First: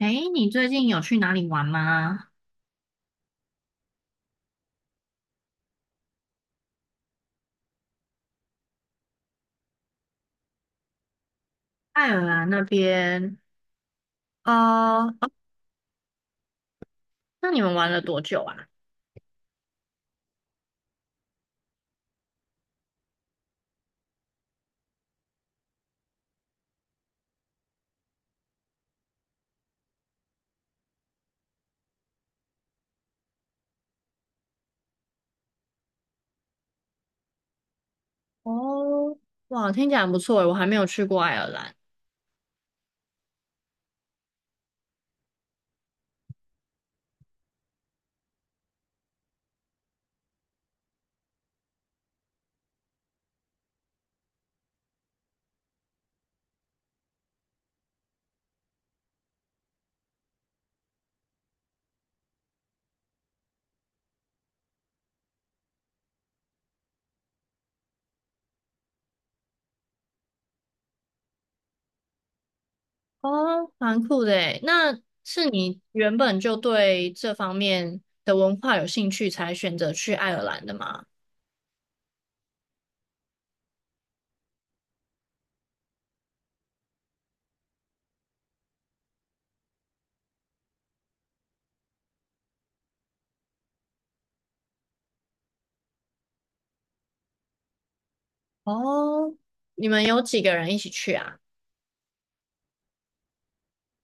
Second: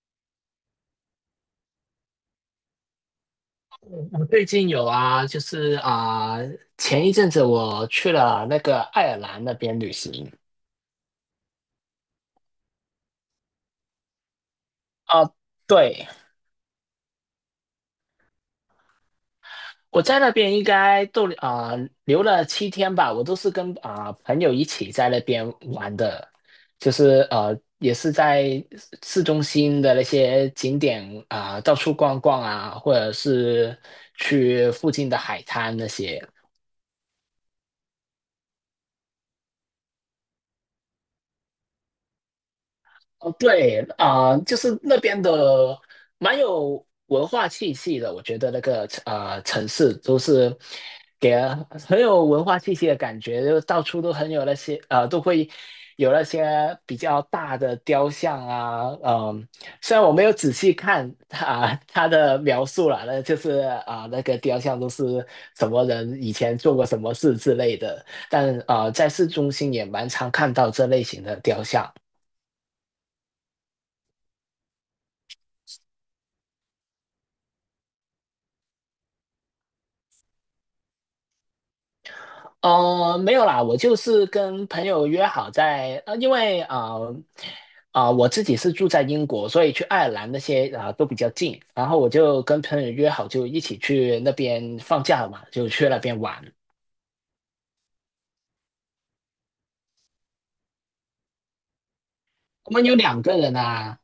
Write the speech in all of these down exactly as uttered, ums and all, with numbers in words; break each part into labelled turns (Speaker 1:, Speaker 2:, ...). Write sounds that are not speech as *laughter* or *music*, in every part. Speaker 1: 哎，你最近有去哪里玩吗？
Speaker 2: 我最近有啊，就是啊、前一阵子我去了那个爱尔兰那边旅行。
Speaker 1: 爱尔兰那边，啊？
Speaker 2: 啊、
Speaker 1: 哦
Speaker 2: 对，
Speaker 1: 那你们玩了多久啊？
Speaker 2: 我在那边应该逗留啊、留了七天吧，我都是跟啊、朋友一起在那边玩的，就是呃也是在市中心的那些景点，啊、到处逛逛啊，或者是去附近的海滩那些。
Speaker 1: 哦，哇，听起来很不错诶，我还没有去过爱尔兰。
Speaker 2: 哦，对啊、呃就是那边的蛮有文化气息的，我觉得那个呃城市都是给人很有文化气息的感觉，就到处都很有那些呃，都会有那些比较大的雕像啊。嗯、虽然我没有仔细看啊、他的描述啦，那就是啊、那个雕像都是什么人以前做过什么事之类的，但啊、呃在市中心也蛮常看到这类型的雕像。
Speaker 1: 哦，蛮酷的诶，那是你原本就对这方面的文化有兴趣，才选择去爱尔兰的吗？
Speaker 2: 哦，没有啦，我就是跟朋友约好在，呃，因为啊啊、呃呃我自己是住在英国，所以去爱尔兰那些啊、呃都比较近，然后我就跟朋友约好，就一起去那边放假嘛，就去那边玩。
Speaker 1: 哦，你们有几个人一起去啊？
Speaker 2: 我们有两个人啊，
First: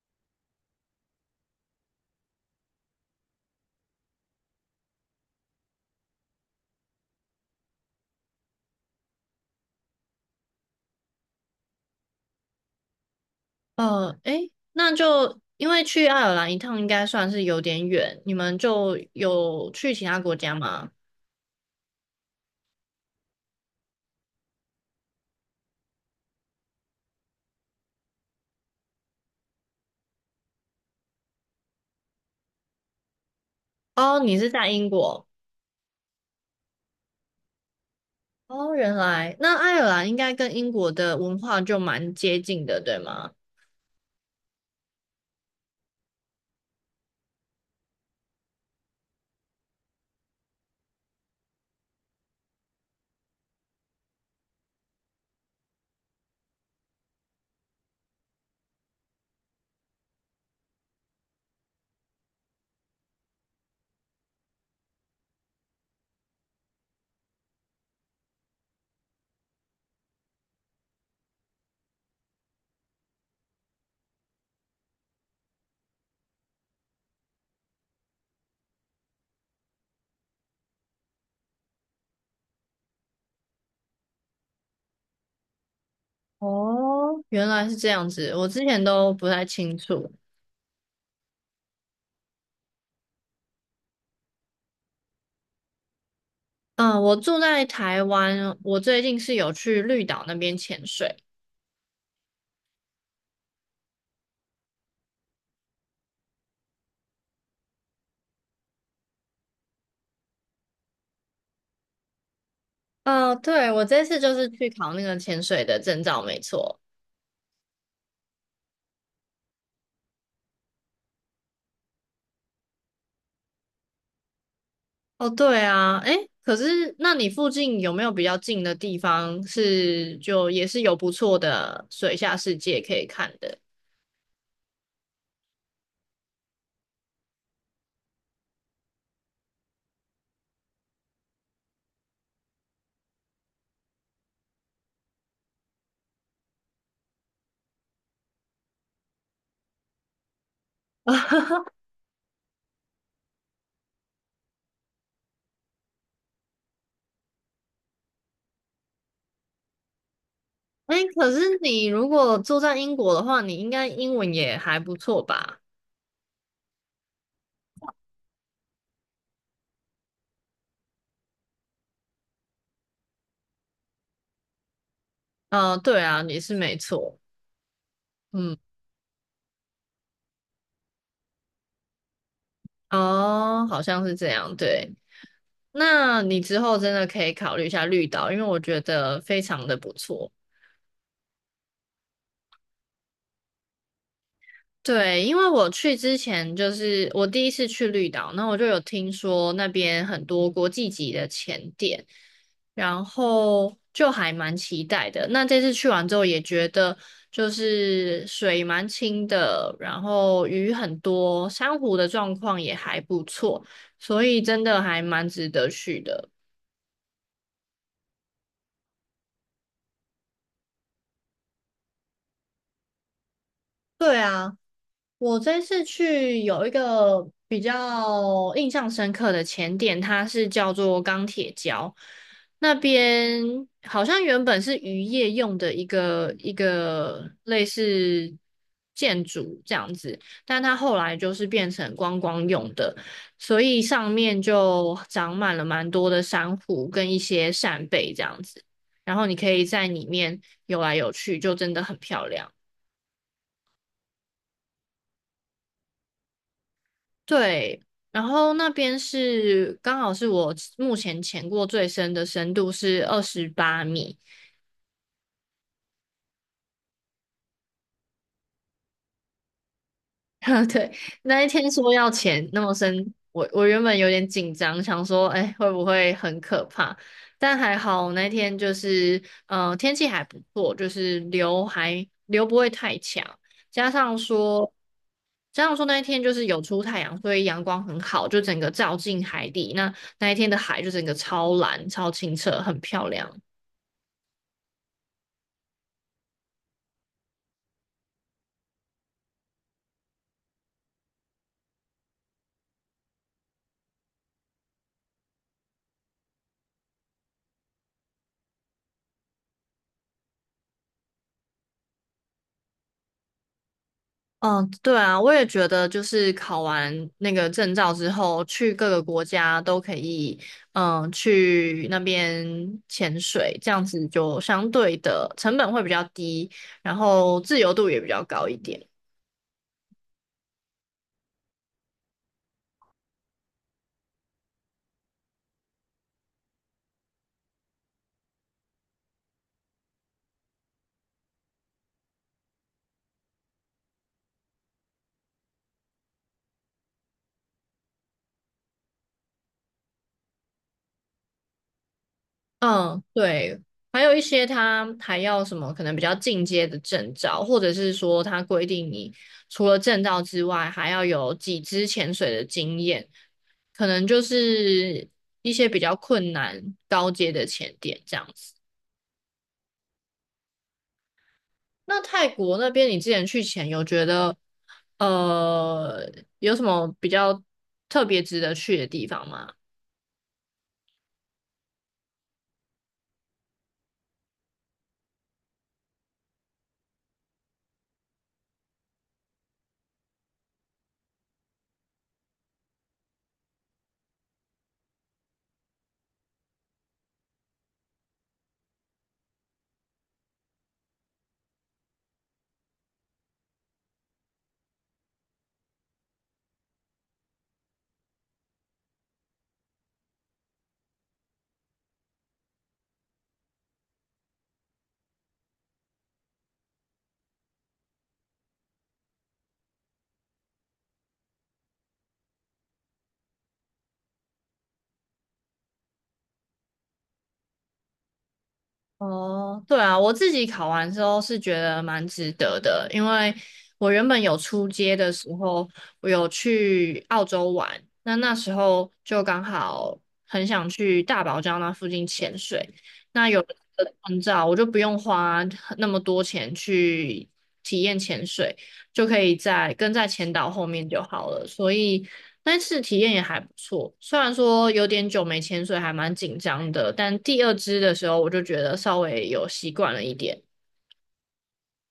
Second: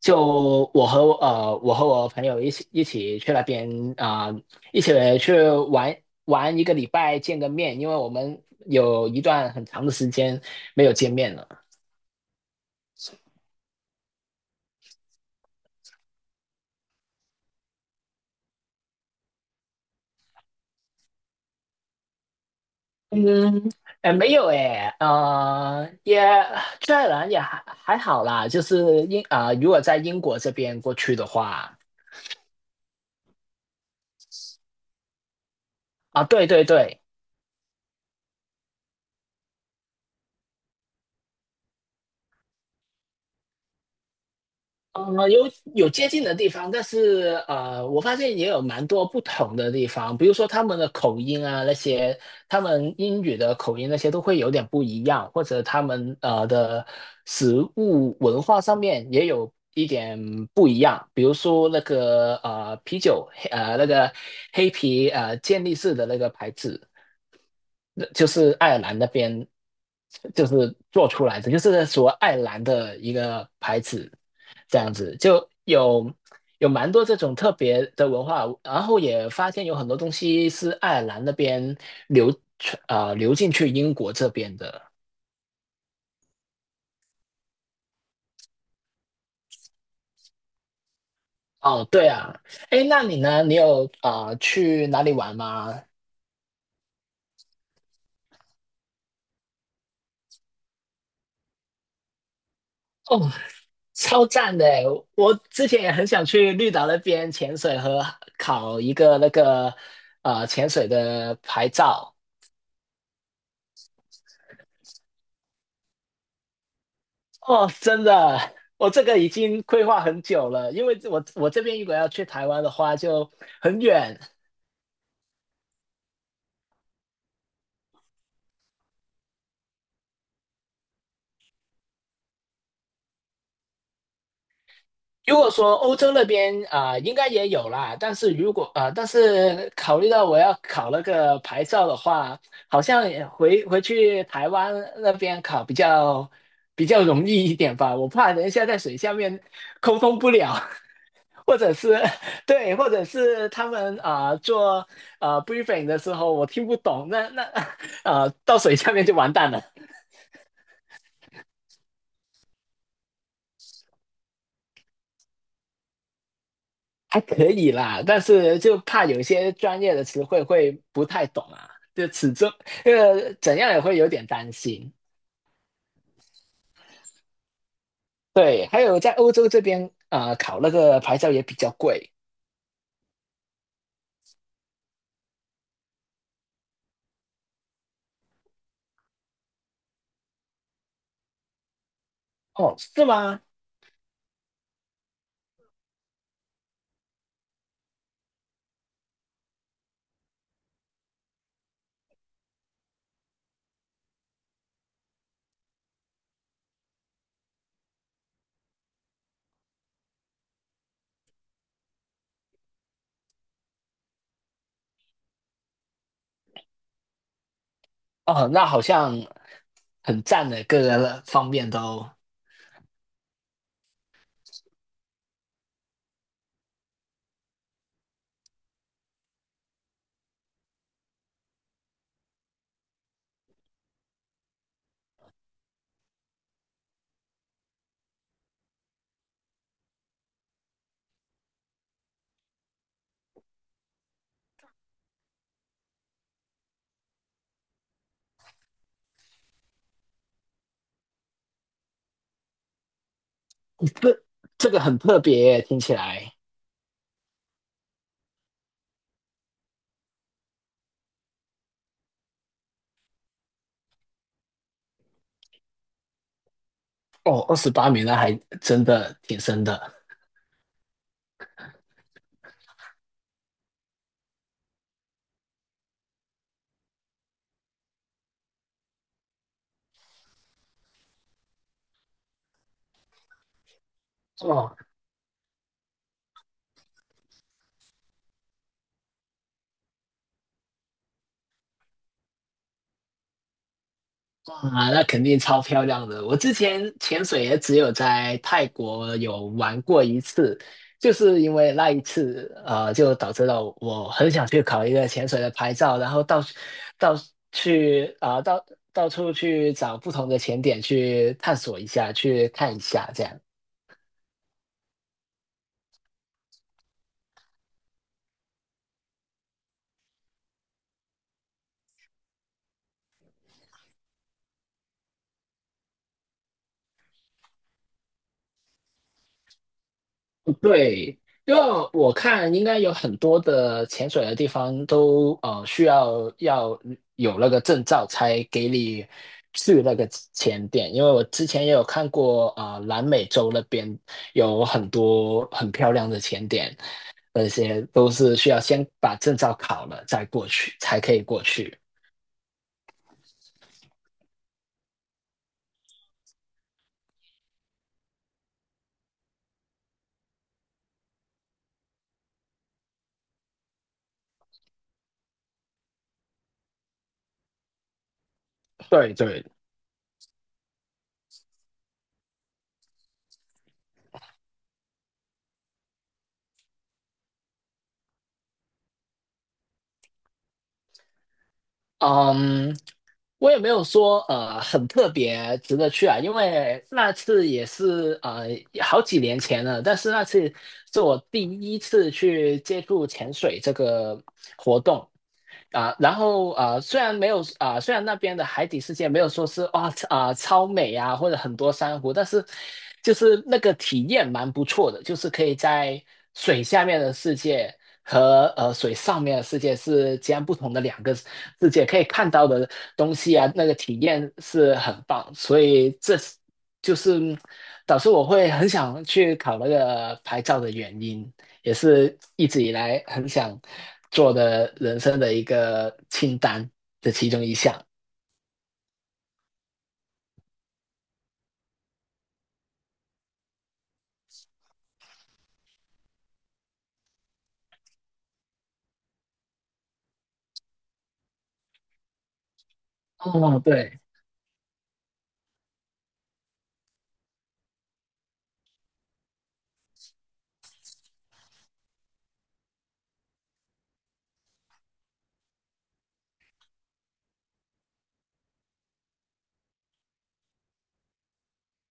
Speaker 2: 就我和我呃我和我朋友一起一起去那边啊、呃一起去玩玩一个礼拜，见个面，因为我们有一段很长的时间没有见面了。
Speaker 1: 呃，诶，那就因为去爱尔兰一趟应该算是有点远，你们就有去其他国家吗？
Speaker 2: 嗯，哎，没有哎，呃，也虽然也还还好啦，就是英啊、呃如果在英国这边过去的话。
Speaker 1: 哦，你是在英国
Speaker 2: 啊，对对对，
Speaker 1: 哦，原来那爱尔兰应该跟英国的文化就蛮接近的，对吗？
Speaker 2: 呃，有有接近的地方，但是呃，我发现也有蛮多不同的地方，比如说他们的口音啊，那些他们英语的口音那些都会有点不一样，或者他们呃的食物文化上面也有一点不一样，比如说那个呃啤酒，黑呃那个黑啤呃健力士的那个牌子，那就是爱尔兰那边就是做出来的，就是所谓爱尔兰的一个牌子，这样子就有有蛮多这种特别的文化，然后也发现有很多东西是爱尔兰那边流传啊、呃流进去英国这边的。
Speaker 1: 哦，原来是这样子，我之前都不太清楚。
Speaker 2: 哦，对啊。哎，那你呢？你有啊、呃去哪里玩吗？
Speaker 1: 嗯，我住在台湾，我最近是有去绿岛那边潜水。
Speaker 2: 哦，超赞的欸！我之前也很想去绿岛那边潜水和考一个那个呃潜水的牌照。
Speaker 1: 哦，对，我这次就是去考那个潜水的证照，没错。
Speaker 2: 哦，真的，我这个已经规划很久了，因为我我这边如果要去台湾的话就很远。
Speaker 1: 哦，对啊，诶，可是那你附近有没有比较近的地方是就也是有不错的水下世界可以看的？
Speaker 2: 如果说欧洲那边啊、呃应该也有啦。但是如果啊、呃但是考虑到我要考那个牌照的话，好像也回回去台湾那边考比较比较容易一点吧。我怕等一下在水下面沟通不了，*laughs* 或者是 *laughs* 对，或者是他们啊、呃做啊、呃 briefing 的时候我听不懂，那那 *laughs* 啊到水下面就完蛋了。
Speaker 1: 哎，可是你如果住在英国的话，你应该英文也还不错吧？
Speaker 2: 还可以啦，但是就怕有些专业的词汇会不太懂啊，就始终呃怎样也会有点担心。
Speaker 1: 呃，对啊，你是没错。嗯，
Speaker 2: 对，还有在欧洲这边，呃，考那个牌照也比较贵。
Speaker 1: 哦，好像是这样。对，那你之后真的可以考虑一下绿岛，因为我觉得非常的不错。
Speaker 2: 哦，是吗？
Speaker 1: 对，因为我去之前就是我第一次去绿岛，那我就有听说那边很多国际级的潜点，然后就还蛮期待的。那这次去完之后也觉得就是水蛮清的，然后鱼很多，珊瑚的状况也还不错，所以真的还蛮值得去的。
Speaker 2: 哦，那好像很赞的，各个方面都。
Speaker 1: 对啊。我这次去有一个比较印象深刻的前点，它是叫做钢铁礁。那边好像原本是渔业用的一个一个类似建筑这样子，但它后来就是变成观光用的，所以上面就长满了蛮多的珊瑚跟一些扇贝这样子，然后你可以在里面游来游去，就真的很漂亮。
Speaker 2: 这这个很特别耶，听起来。
Speaker 1: 对，然后那边是刚好是我目前潜过最深的深度是二十八米，
Speaker 2: 哦，二十八米那还真的挺深的
Speaker 1: *laughs* 对，那一天说要钱那么深，我我原本有点紧张，想说，哎，会不会很可怕？但还好那天就是，呃，天气还不错，就是流还流不会太强，加上说，
Speaker 2: 哦。
Speaker 1: 加上说那一天就是有出太阳，所以阳光很好，就整个照进海底，那那一天的海就整个超蓝、超清澈，很漂亮。
Speaker 2: 哇，那肯定超漂亮的。我之前潜水也只有在泰国有玩过一次，就是因为那一次，呃，就导致了我很想去考一个潜水的牌照，然后到到去啊、到到处去找不同的潜点去探索一下，去看一下这样。
Speaker 1: 嗯，对啊，我也觉得，就是考完那个证照之后，去各个国家都可以，嗯，去那边潜水，这样子就相对的成本会比较低，然后自由度也比较高一点。
Speaker 2: 对，因为我看应该有很多的潜水的地方都呃需要要有那个证照才给你去那个潜点，因为我之前也有看过啊、呃南美洲那边有很多很漂亮的潜点，那些都是需要先把证照考了再过去才可以过去。
Speaker 1: 嗯，对，还有一些他还要什么可能比较进阶的证照，或者是说他规定你除了证照之外，还要有几支潜水的经验，可能就是一些比较困难高阶的潜点这样子。
Speaker 2: 对对。
Speaker 1: 那泰国那边你之前去潜有觉得呃有什么比较特别值得去的地方吗？
Speaker 2: 嗯，我也没有说呃很特别值得去啊，因为那次也是呃好几年前了，但是那次是我第一次去接触潜水这个活动，啊，然后啊，虽然没有啊，虽然那边的海底世界没有说是哇啊超美啊，或者很多珊瑚，但是就是那个体验蛮不错的，就是可以在水下面的世界和呃水上面的世界是截然不同的两个世界，可以看到的东西啊，那个体验是很棒，所以这是就是导致我会很想去考那个牌照的原因。也是一直以来很想做的人生的一个清单的其中一项。
Speaker 1: 哦，对啊，我自己考完之后是觉得蛮值得的，因为我原本有出街的时候，我有去澳洲玩，那那时候就刚好很想去大堡礁那附近潜水，那有了
Speaker 2: 哦，
Speaker 1: 这个
Speaker 2: 对，
Speaker 1: 证照，我就不用花那么多钱去体验潜水，就可以在跟在前导后面就好了。所以那次体验也还不错，虽然说有点久没潜水，还蛮紧张的，但第二支的时候我就觉得稍微有习惯了一点。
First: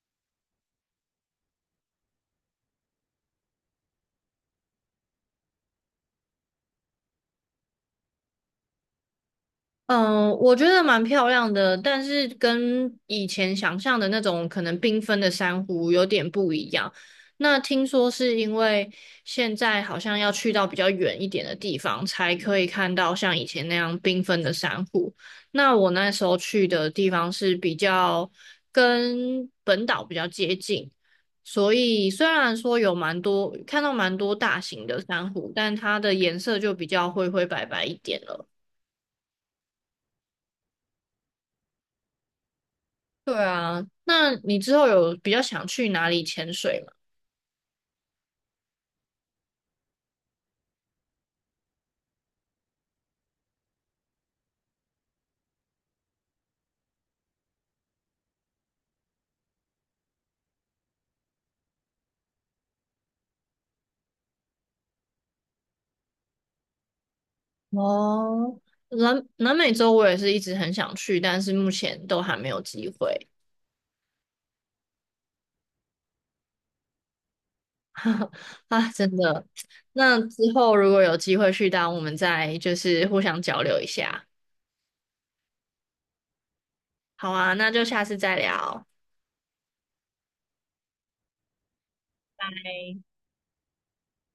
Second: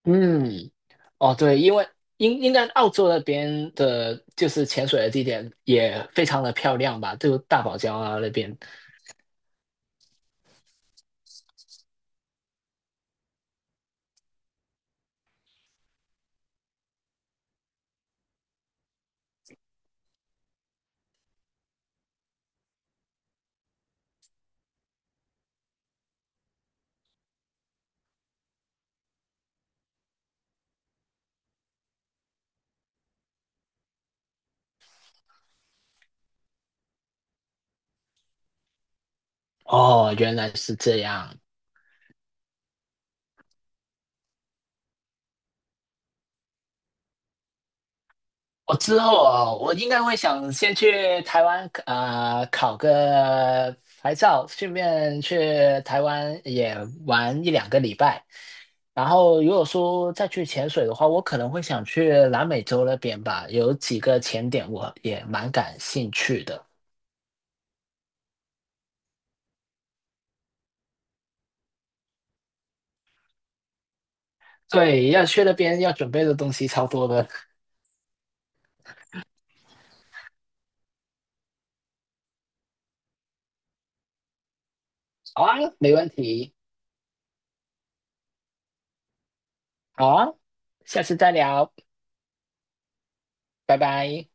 Speaker 2: 嗯。哦，对，因为应应该澳洲那边的，就是潜水的地点也非常的漂亮吧，就大堡礁啊那边。
Speaker 1: 嗯，我觉得蛮漂亮的，但是跟以前想象的那种可能缤纷的珊瑚有点不一样。那听说是因为现在好像要去到比较远一点的地方，才可以看到像以前那样缤纷的珊瑚。那我那时候去的地方是比较跟本岛比较接近，所以虽然说有蛮多看到蛮多大型的珊瑚，但它的颜色就比较灰灰白白一点了。
Speaker 2: 哦，原来是这样。
Speaker 1: 对啊，那你之后有比较想去哪里潜水吗？
Speaker 2: 我之后啊，我应该会想先去台湾啊、呃考个牌照，顺便去台湾也玩一两个礼拜。然后如果说再去潜水的话，我可能会想去南美洲那边吧，有几个潜点我也蛮感兴趣的。
Speaker 1: 哦，南南美洲我也是一直很想去，但是目前都还没有机会。
Speaker 2: 对，要去那边要准备的东西超多的。
Speaker 1: *laughs* 啊，真的。那之后如果有机会去到，我们再就是互相交流一下。
Speaker 2: 好啊，没问题。
Speaker 1: 好啊，那就下次再聊。
Speaker 2: 好啊，下次再聊，拜拜。